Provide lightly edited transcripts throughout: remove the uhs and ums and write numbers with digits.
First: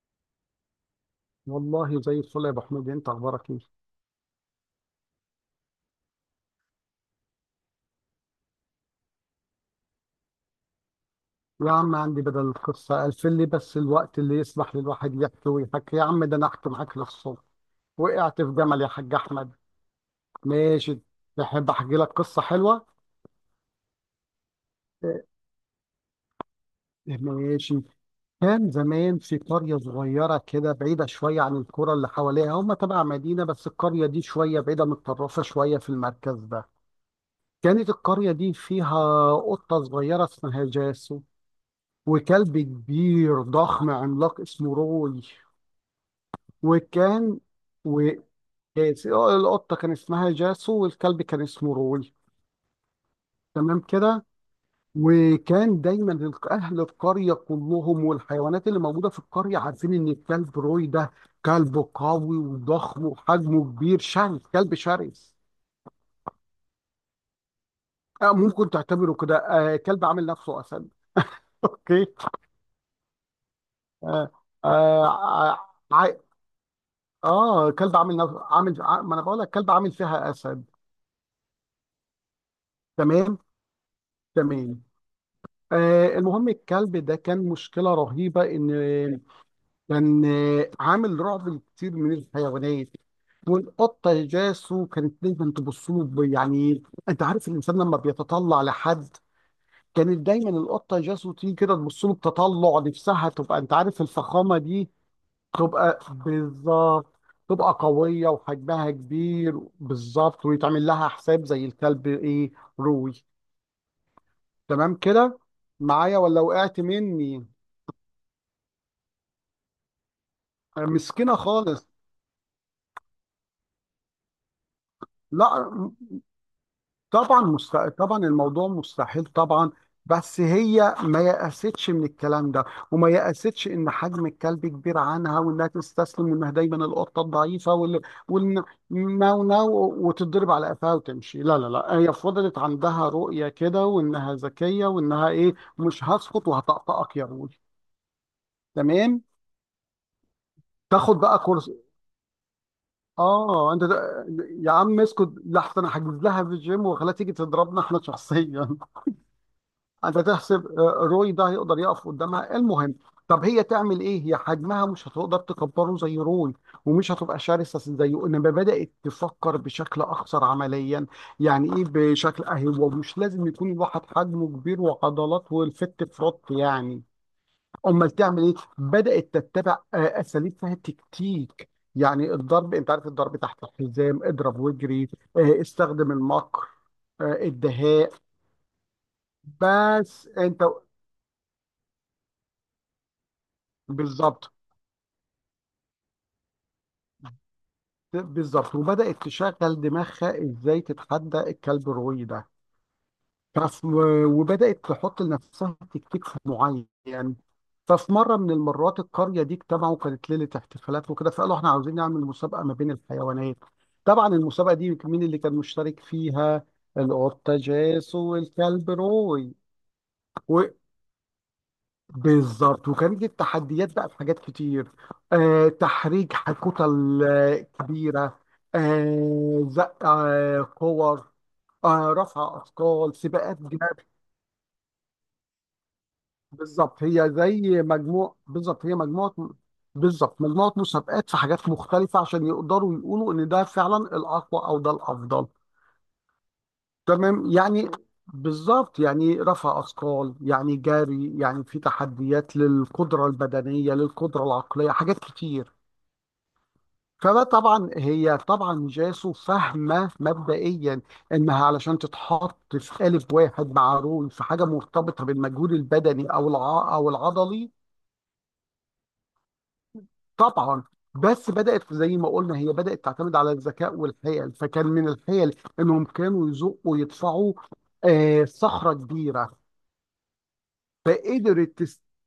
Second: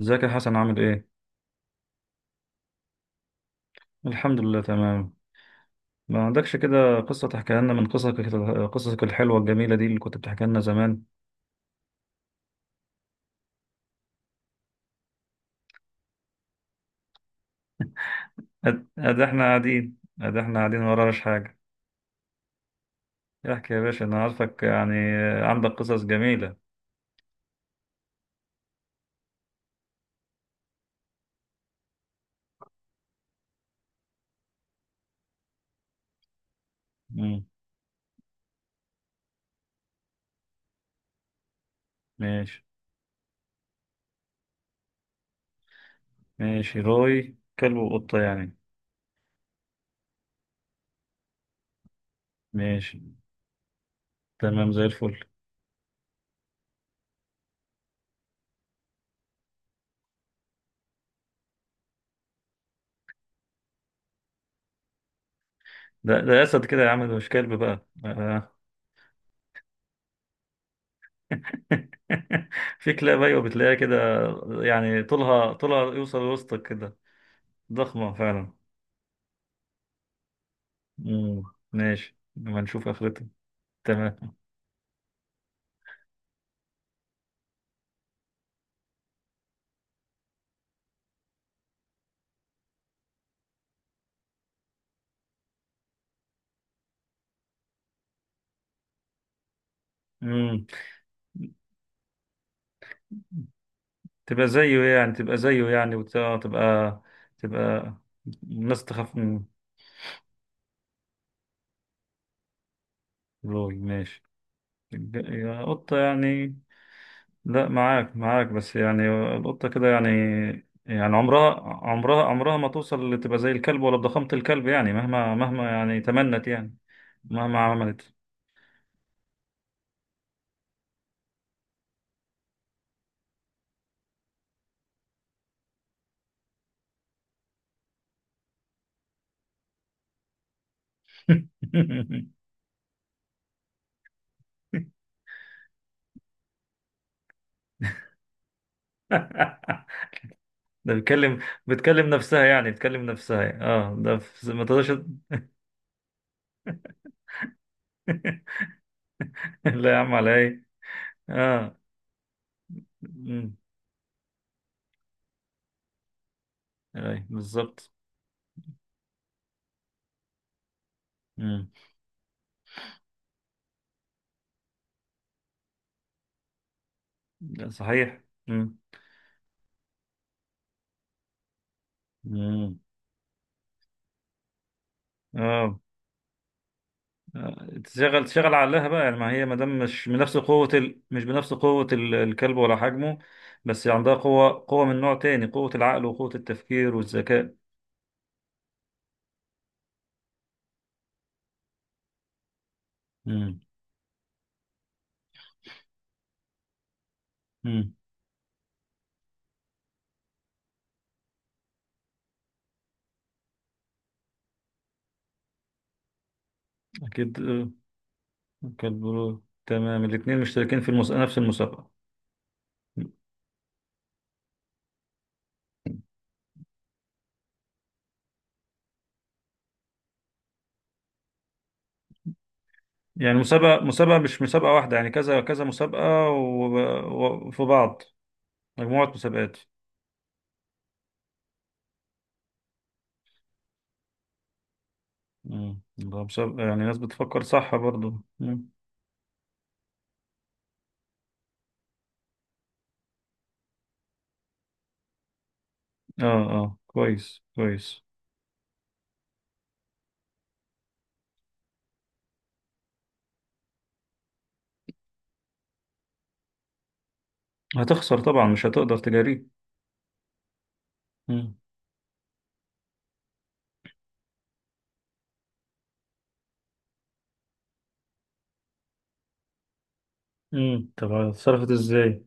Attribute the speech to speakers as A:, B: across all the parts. A: ازيك يا حسن؟ عامل ايه؟
B: والله زي الفل يا ابو حميد، انت اخبارك ايه؟
A: الحمد لله، تمام. ما عندكش كده قصة تحكيها لنا من قصصك الحلوة الجميلة دي اللي كنت بتحكي لنا زمان.
B: يا عم عندي بدل القصه الفل، لي بس الوقت اللي يسمح للواحد يحكي ويحكي. يا عم ده انا احكي معاك للصبح. وقعت في جمل
A: أد
B: يا حاج
A: أد احنا
B: احمد.
A: قاعدين أد احنا قاعدين، ما
B: ماشي.
A: وراناش حاجة.
B: تحب احكي لك قصه حلوه؟
A: احكي يا باشا، أنا عارفك يعني، عندك قصص جميلة.
B: ماشي. كان زمان في قريه صغيره كده بعيده شويه عن القرى اللي حواليها، هم تبع مدينه بس القريه دي شويه بعيده متطرفه شويه في المركز ده.
A: مم.
B: كانت القريه دي فيها قطه صغيره اسمها جاسو، وكلب
A: ماشي.
B: كبير ضخم عملاق اسمه روي.
A: ماشي، روي
B: وكان
A: كلب
B: و
A: وقطة يعني؟
B: آه، القطة كان اسمها جاسو والكلب كان اسمه روي.
A: ماشي.
B: تمام كده.
A: تمام، زي الفل.
B: وكان دايما أهل القرية كلهم والحيوانات اللي موجودة في القرية عارفين إن الكلب روي ده كلب قوي وضخم وحجمه كبير، شرس، كلب شرس.
A: ده أسد كده يا عم، ده مش كلب بقى،
B: آه
A: آه.
B: ممكن تعتبره كده، آه كلب عامل نفسه أسد. أوكي.
A: في كلاب، أيوة، بتلاقيها كده.
B: آه.
A: يعني طولها
B: آه
A: طولها
B: ع-
A: يوصل لوسطك كده.
B: اه كلب
A: ضخمة
B: عامل نف...
A: فعلا.
B: عامل ع- ما انا بقول لك كلب عامل فيها اسد.
A: مم. ماشي، لما نشوف آخرته.
B: تمام.
A: تمام.
B: تمام. آه المهم الكلب ده كان مشكله رهيبه، ان كان عامل رعب لكتير من الحيوانات. والقطه جاسو كانت دايما تبص له، يعني انت عارف الانسان لما بيتطلع لحد، كانت دايما
A: مم.
B: القطه جاسو تيجي كده تبص له، بتطلع نفسها تبقى، انت عارف
A: تبقى
B: الفخامه
A: زيه
B: دي.
A: يعني،
B: تبقى
A: وتبقى تبقى
B: بالظبط. تبقى
A: تبقى
B: قوية
A: الناس
B: وحجمها
A: تخاف من...
B: كبير بالظبط، ويتعمل لها حساب زي الكلب ايه، روي.
A: لوي، ماشي.
B: تمام كده.
A: يا قطة
B: معايا ولا
A: يعني.
B: وقعت مني؟
A: لا، معاك معاك بس يعني. القطة كده يعني. يعني
B: مسكينة
A: عمرها،
B: خالص.
A: ما توصل لتبقى زي الكلب ولا بضخامة الكلب، يعني مهما
B: لا
A: يعني تمنت يعني. مهما عملت.
B: طبعا الموضوع مستحيل طبعا. بس هي ما يأستش من الكلام ده، وما يأستش ان حجم الكلب كبير عنها، وانها تستسلم، وانها دايما القطه الضعيفه وال وال ناو ناو، وتتضرب على قفاها وتمشي. لا لا لا، هي فضلت عندها رؤيه كده، وانها ذكيه، وانها ايه، مش هسقط وهطقطقك يا رول. تمام.
A: ده
B: تاخد
A: بتكلم
B: بقى كورس.
A: بتكلم نفسها يعني،
B: اه انت،
A: اه، ده في... ما
B: يا
A: تقدرش.
B: عم اسكت لحظه، انا حاجز لها في الجيم وخليها تيجي تضربنا احنا شخصيا.
A: لا يا عم،
B: انت
A: على ايه؟
B: تحسب روي ده
A: اه،
B: هيقدر يقف قدامها. المهم، طب
A: امم.
B: هي تعمل ايه؟ هي حجمها مش هتقدر تكبره زي روي، ومش
A: اي
B: هتبقى شرسه
A: بالظبط.
B: زيه، انما بدات تفكر بشكل اكثر عمليا.
A: امم.
B: يعني ايه بشكل؟ اهي هو مش لازم يكون الواحد حجمه كبير وعضلات والفت فروت يعني.
A: لا،
B: امال
A: صحيح،
B: تعمل ايه؟
A: امم.
B: بدات تتبع اساليب فيها تكتيك. يعني الضرب،
A: امم.
B: انت عارف، الضرب تحت الحزام، اضرب واجري.
A: اه.
B: استخدم المكر،
A: آه،
B: الدهاء.
A: تشغل عقلها بقى. يعني ما هي ما دام مش
B: بس
A: بنفس
B: انت.
A: قوة الكلب ولا حجمه. بس عندها
B: بالظبط.
A: قوة من نوع تاني، قوة العقل وقوة التفكير والذكاء.
B: بالظبط، وبدأت تشغل دماغها ازاي تتحدى الكلب الروي ده.
A: امم.
B: فف وبدأت تحط لنفسها تكتيك معين.
A: امم.
B: ففي مرة من المرات، القرية دي اجتمعوا، كانت ليلة احتفالات وكده، فقالوا احنا عاوزين نعمل مسابقة ما بين الحيوانات. طبعا المسابقة دي مين اللي كان مشترك فيها؟
A: اكيد،
B: القطة
A: آه.
B: جاس والكلب
A: كلب.
B: روي.
A: تمام، الاتنين مشتركين في المس... نفس المسابقة.
B: بالظبط، وكان دي التحديات بقى في حاجات كتير. آه تحريج، كتل كبيرة، آه زق، آه كور، آه رفع أثقال،
A: يعني
B: سباقات جري.
A: مسابقة مش مسابقة واحدة، يعني كذا كذا مسابقة، وفي بعض.
B: بالظبط هي
A: مجموعة
B: مجموعة.
A: مسابقات.
B: بالظبط مجموعة مسابقات في حاجات مختلفة، عشان يقدروا يقولوا إن ده فعلا الأقوى أو ده الأفضل.
A: مم. ده مسابقة، يعني ناس بتفكر
B: تمام
A: صح
B: يعني.
A: برضو. مم.
B: بالظبط يعني، رفع أثقال يعني، جري يعني، في تحديات للقدرة البدنية للقدرة العقلية، حاجات كتير.
A: اه، اه، كويس
B: فطبعا
A: كويس.
B: هي، طبعا جاسو فاهمه مبدئيا انها علشان تتحط في قالب واحد مع رول في حاجه مرتبطه بالمجهود البدني او العضلي
A: هتخسر طبعا، مش هتقدر تجاريه.
B: طبعا. بس
A: مم.
B: بدات زي ما قلنا، هي بدات تعتمد على الذكاء والحيل. فكان من الحيل انهم كانوا يزقوا ويدفعوا آه صخره كبيره.
A: مم. طب اتصرفت
B: فقدرت
A: ازاي؟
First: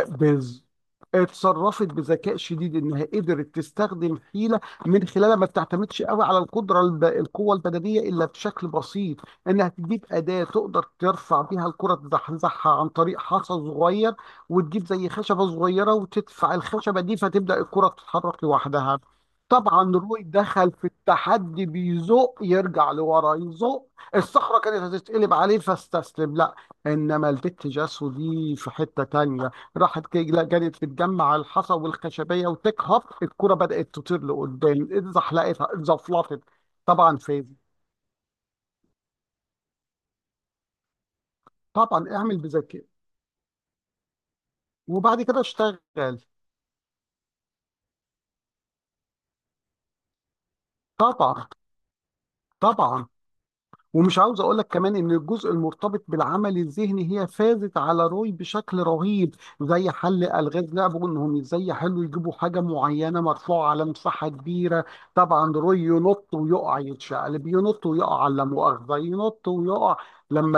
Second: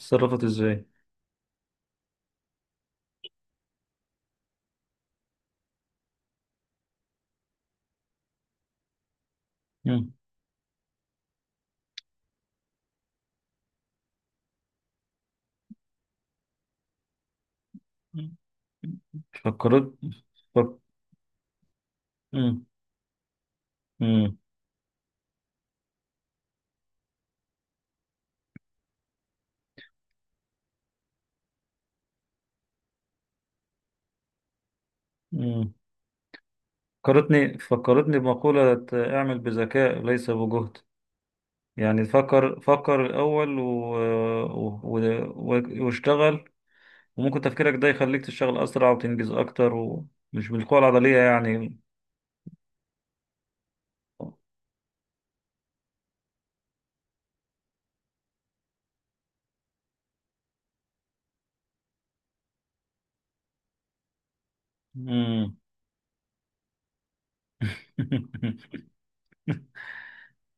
A: اتصرفت
B: بز
A: ازاي؟
B: اتصرفت بذكاء شديد، انها قدرت تستخدم حيله من خلالها ما بتعتمدش قوي على القوه البدنيه الا بشكل بسيط. انها تجيب
A: مم.
B: اداه تقدر ترفع بيها الكره تزحزحها، عن طريق حصى صغير وتجيب زي خشبه صغيره وتدفع الخشبه دي، فتبدا الكره
A: مم.
B: تتحرك لوحدها.
A: فكرت.
B: طبعا روي دخل
A: فك...
B: في التحدي بيزق،
A: مم.
B: يرجع لورا يزق،
A: مم.
B: الصخره كانت هتتقلب عليه فاستسلم. لا، انما البت جاسو دي في حته تانية، لا جريت بتجمع الحصى والخشبيه وتكهف الكره، بدات تطير لقدام، اتزحلقت،
A: مم.
B: اتزفلطت. طبعا فين.
A: فكرتني بمقولة: اعمل بذكاء ليس بجهد. يعني
B: طبعا اعمل
A: فكر
B: بذكاء،
A: فكر الأول، و...
B: وبعد كده اشتغل.
A: واشتغل. وممكن تفكيرك ده يخليك تشتغل أسرع وتنجز أكتر، ومش بالقوة العضلية
B: طبعا.
A: يعني.
B: طبعا، ومش عاوز اقول لك كمان ان الجزء المرتبط بالعمل الذهني هي فازت على روي بشكل رهيب. زي حل الغاز، لعبوا انهم ازاي يحلوا، يجيبوا حاجه معينه مرفوعه على مساحه كبيره. طبعا
A: مم.
B: روي ينط ويقع، يتشقلب، ينط ويقع، على مؤاخذه ينط ويقع، لما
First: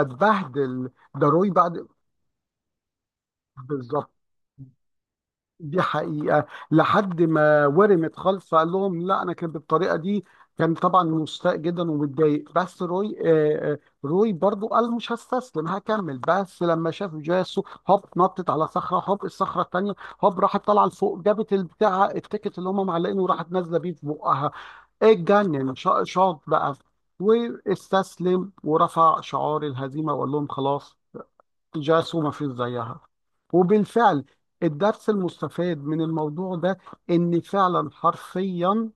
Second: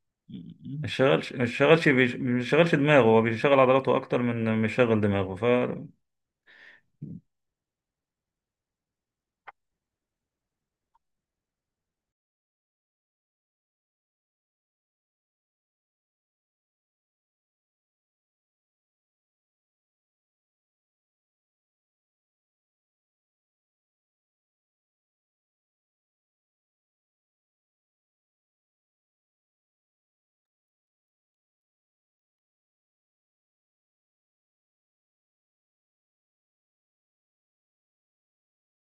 B: اتبهدل ده روي. بعد،
A: ما يشغلش دماغه، هو بيشغل عضلاته
B: بالظبط،
A: أكتر من ما يشغل دماغه.
B: دي حقيقة، لحد ما ورمت خالص، فقال لهم لا أنا كان بالطريقة دي. كان طبعا مستاء جدا ومتضايق بس روي، روي برضو قال مش هستسلم، هكمل. بس لما شاف جاسو هوب نطت على صخرة، هوب الصخرة التانية، هوب راحت طالعة لفوق، جابت البتاع التيكت اللي هم معلقينه، وراحت نازلة بيه في بقها، اتجنن، شاط بقى واستسلم ورفع شعار الهزيمة، وقال لهم خلاص، جاس وما فيش زيها. وبالفعل الدرس المستفاد من الموضوع ده، ان فعلا حرفيا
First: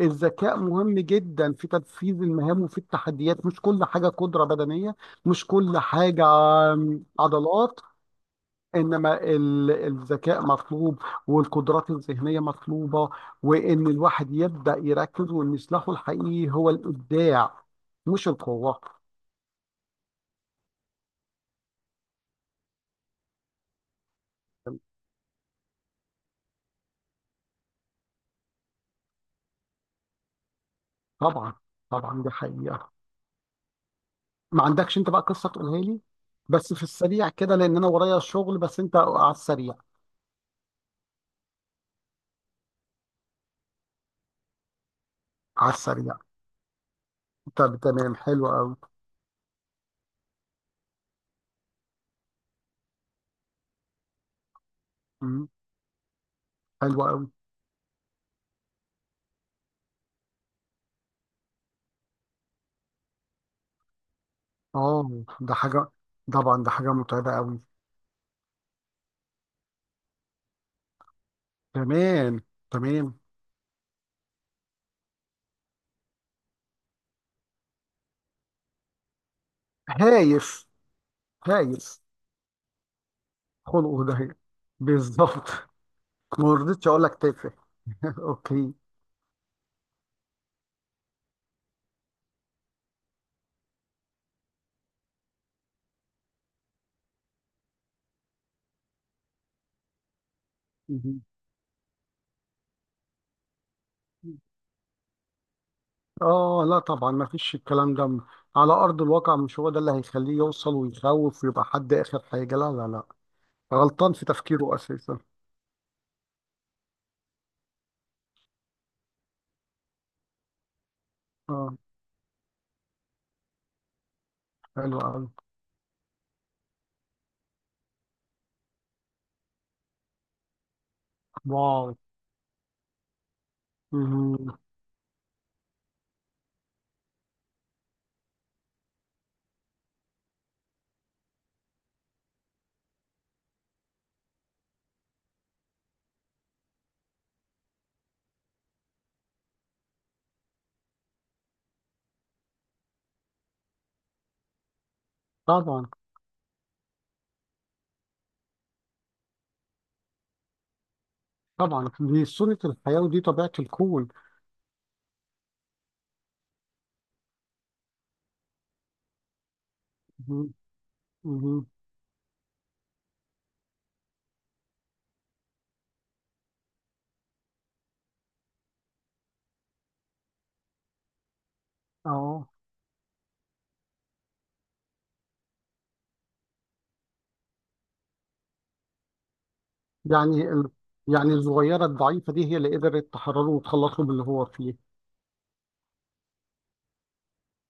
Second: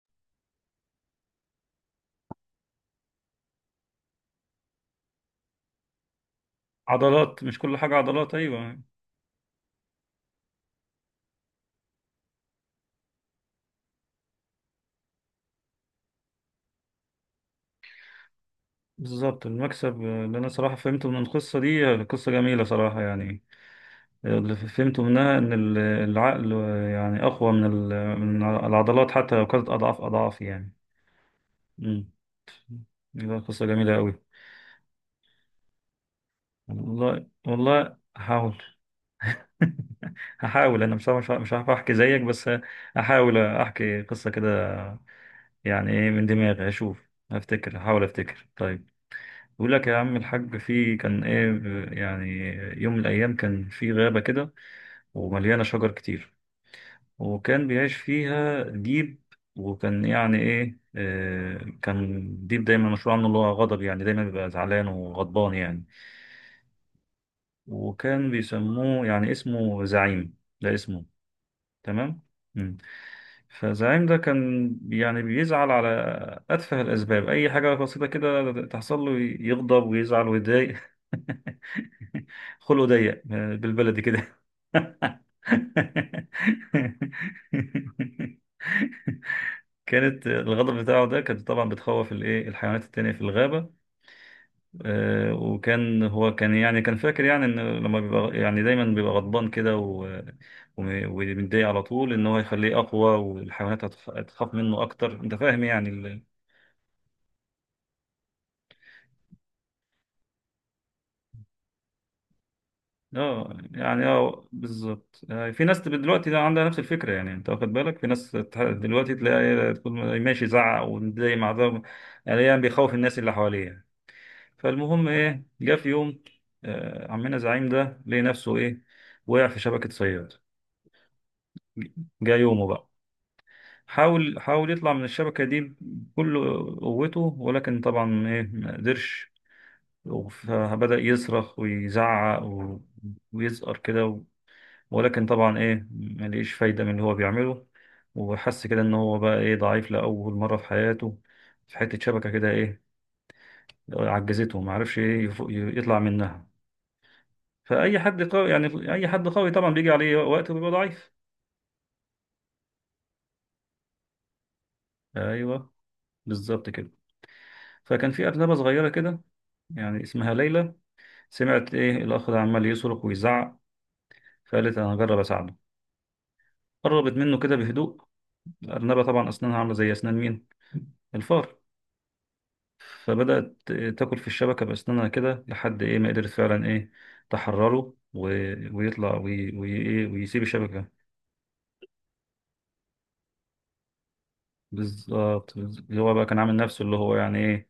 B: الذكاء مهم جدا في تنفيذ المهام وفي التحديات، مش كل حاجة قدرة بدنية، مش كل حاجة
A: فعضلات مش كل
B: عضلات،
A: حاجة عضلات، أيوه.
B: انما الذكاء مطلوب، والقدرات الذهنية مطلوبة، وان الواحد يبدأ يركز، وان سلاحه الحقيقي هو الإبداع مش القوة.
A: بالظبط، المكسب اللي أنا صراحة فهمته من القصة دي، قصة جميلة صراحة يعني، اللي فهمته منها إن العقل يعني أقوى من العضلات، حتى لو كانت أضعاف أضعاف يعني.
B: طبعا.
A: مم.
B: طبعا دي حقيقة.
A: دي قصة جميلة أوي.
B: ما عندكش انت بقى قصه تقولها لي؟ بس في
A: والله
B: السريع كده لان انا
A: والله
B: ورايا شغل،
A: هحاول.
B: بس انت على السريع.
A: هحاول، أنا مش عارف مش هعرف أحكي زيك بس. هحاول أحكي قصة كده.
B: على
A: يعني إيه،
B: السريع.
A: من دماغي هشوف
B: طب
A: هفتكر هحاول
B: تمام،
A: أفتكر.
B: حلو قوي.
A: طيب. بيقول لك يا عم الحاج، في كان إيه يعني، يوم من الأيام كان في غابة كده،
B: مم،
A: ومليانة شجر كتير.
B: حلو قوي.
A: وكان بيعيش فيها ديب. وكان يعني ايه، كان ديب دايما مشهور عنه اللي هو غضب، يعني دايما بيبقى زعلان
B: اه
A: وغضبان
B: ده
A: يعني.
B: حاجه، طبعا ده حاجه متعبه قوي.
A: وكان بيسموه يعني اسمه زعيم، ده اسمه. تمام.
B: تمام.
A: مم.
B: تمام.
A: فزعيم ده كان يعني بيزعل على أتفه الأسباب، أي حاجة بسيطة كده تحصل له يغضب ويزعل
B: هايف.
A: ويتضايق.
B: هايف.
A: خلقه ضيق، بالبلدي
B: خلقه ده.
A: كده.
B: بالظبط. ما رضيتش اقول لك تافه. اوكي.
A: كانت الغدر بتاعه ده كانت طبعا بتخوف الايه الحيوانات التانية في الغابة. وكان هو كان فاكر، يعني ان لما بيبقى يعني دايما بيبقى غضبان كده،
B: مهم.
A: ومتضايق على طول، ان هو يخليه اقوى، والحيوانات هتخاف منه اكتر. انت فاهم يعني.
B: اه لا طبعا ما فيش الكلام ده، على ارض الواقع مش هو ده اللي هيخليه يوصل ويخوف ويبقى حد، اخر حاجه لا لا لا،
A: اه، يعني
B: غلطان في
A: اه
B: تفكيره اساسا.
A: بالظبط، في ناس تبقى دلوقتي ده عندها نفس الفكرة، يعني انت واخد بالك، في ناس دلوقتي تلاقي تكون ماشي يزعق ومتضايق مع
B: اه.
A: ده، يعني بيخوف الناس اللي حواليه يعني.
B: حلو
A: فالمهم
B: قوي.
A: ايه، جه في يوم، عمنا زعيم ده لقي نفسه ايه؟ وقع في شبكة صياد.
B: واو.
A: جه يومه بقى. حاول
B: مهم.
A: حاول يطلع من الشبكة دي بكل قوته، ولكن طبعا ايه ما قدرش. فبدأ يصرخ ويزعق، ويزقر كده، ولكن طبعا ايه ما لقيش فايدة من اللي هو بيعمله. وحس كده ان هو بقى ايه ضعيف لأول مرة في حياته، في حتة شبكة كده ايه عجزته، ما عرفش ايه
B: طبعا.
A: يطلع منها. فأي حد قوي، طبعا بيجي عليه وقت وبيبقى ضعيف.
B: طبعا دي سنة الحياة ودي طبيعة الكون.
A: أيوه بالظبط كده. فكان في أرنبة صغيرة كده، يعني اسمها
B: مهم.
A: ليلى.
B: مهم.
A: سمعت إيه الأخ ده عمال يصرخ ويزعق، فقالت أنا هجرب أساعده. قربت منه كده بهدوء. الأرنبة طبعا أسنانها عاملة زي أسنان مين؟ الفار.
B: اه،
A: فبدأت تاكل في الشبكة بأسنانها كده لحد إيه ما قدرت فعلا إيه تحرره، ويطلع، إيه ويسيب
B: يعني ال...
A: الشبكة.
B: يعني الصغيرة الضعيفة دي هي اللي قدرت تحرره وتخلصه من اللي هو فيه.
A: بالظبط بالظبط. اللي هو بقى كان عامل نفسه اللي هو يعني إيه،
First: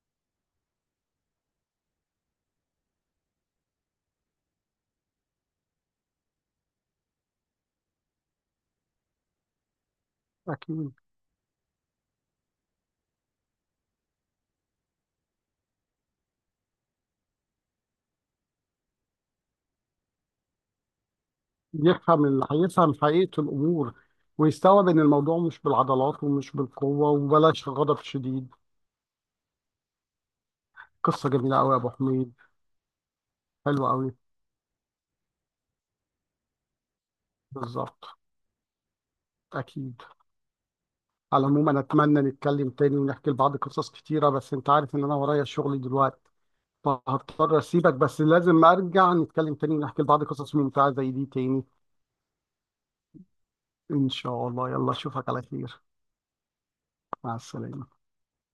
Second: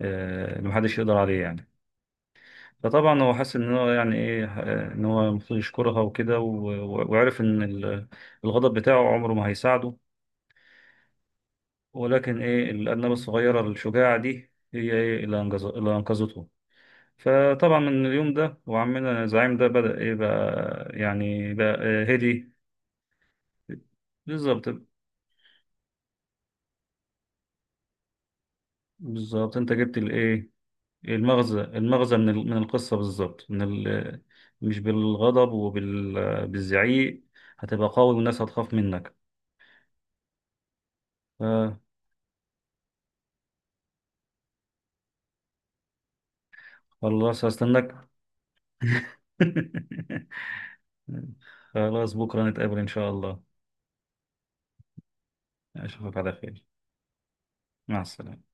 A: اللي محدش يقدر عليه يعني. فطبعا هو حس ان هو يعني ايه، ان هو المفروض يشكرها وكده، وعرف ان الغضب بتاعه عمره ما هيساعده،
B: اكيد.
A: ولكن ايه الارنبه الصغيره الشجاعه دي هي ايه اللي اللي انقذته. فطبعا من اليوم ده وعمنا زعيم ده بدأ ايه بقى يعني بقى هدي.
B: هيفهم حقيقة الامور،
A: بالظبط.
B: ويستوعب ان الموضوع مش بالعضلات ومش بالقوة وبلاش غضب شديد.
A: بالظبط، انت جبت الايه.
B: قصة جميلة
A: المغزى
B: قوي يا ابو
A: المغزى من
B: حميد.
A: ال- من القصه بالظبط،
B: حلو قوي.
A: مش بالغضب وبالزعيق. هتبقى
B: بالظبط.
A: قوي والناس هتخاف منك.
B: اكيد. على العموم انا اتمنى نتكلم تاني ونحكي لبعض قصص كتيره، بس انت عارف ان انا ورايا شغل دلوقتي،
A: خلاص،
B: فهضطر اسيبك،
A: هستناك.
B: بس لازم ارجع نتكلم تاني ونحكي لبعض قصص ممتعه زي دي تاني.
A: خلاص، بكرة نتقابل إن شاء الله.
B: ان شاء الله، يلا اشوفك على خير.
A: أشوفك على خير.
B: مع السلامه.
A: مع السلامة.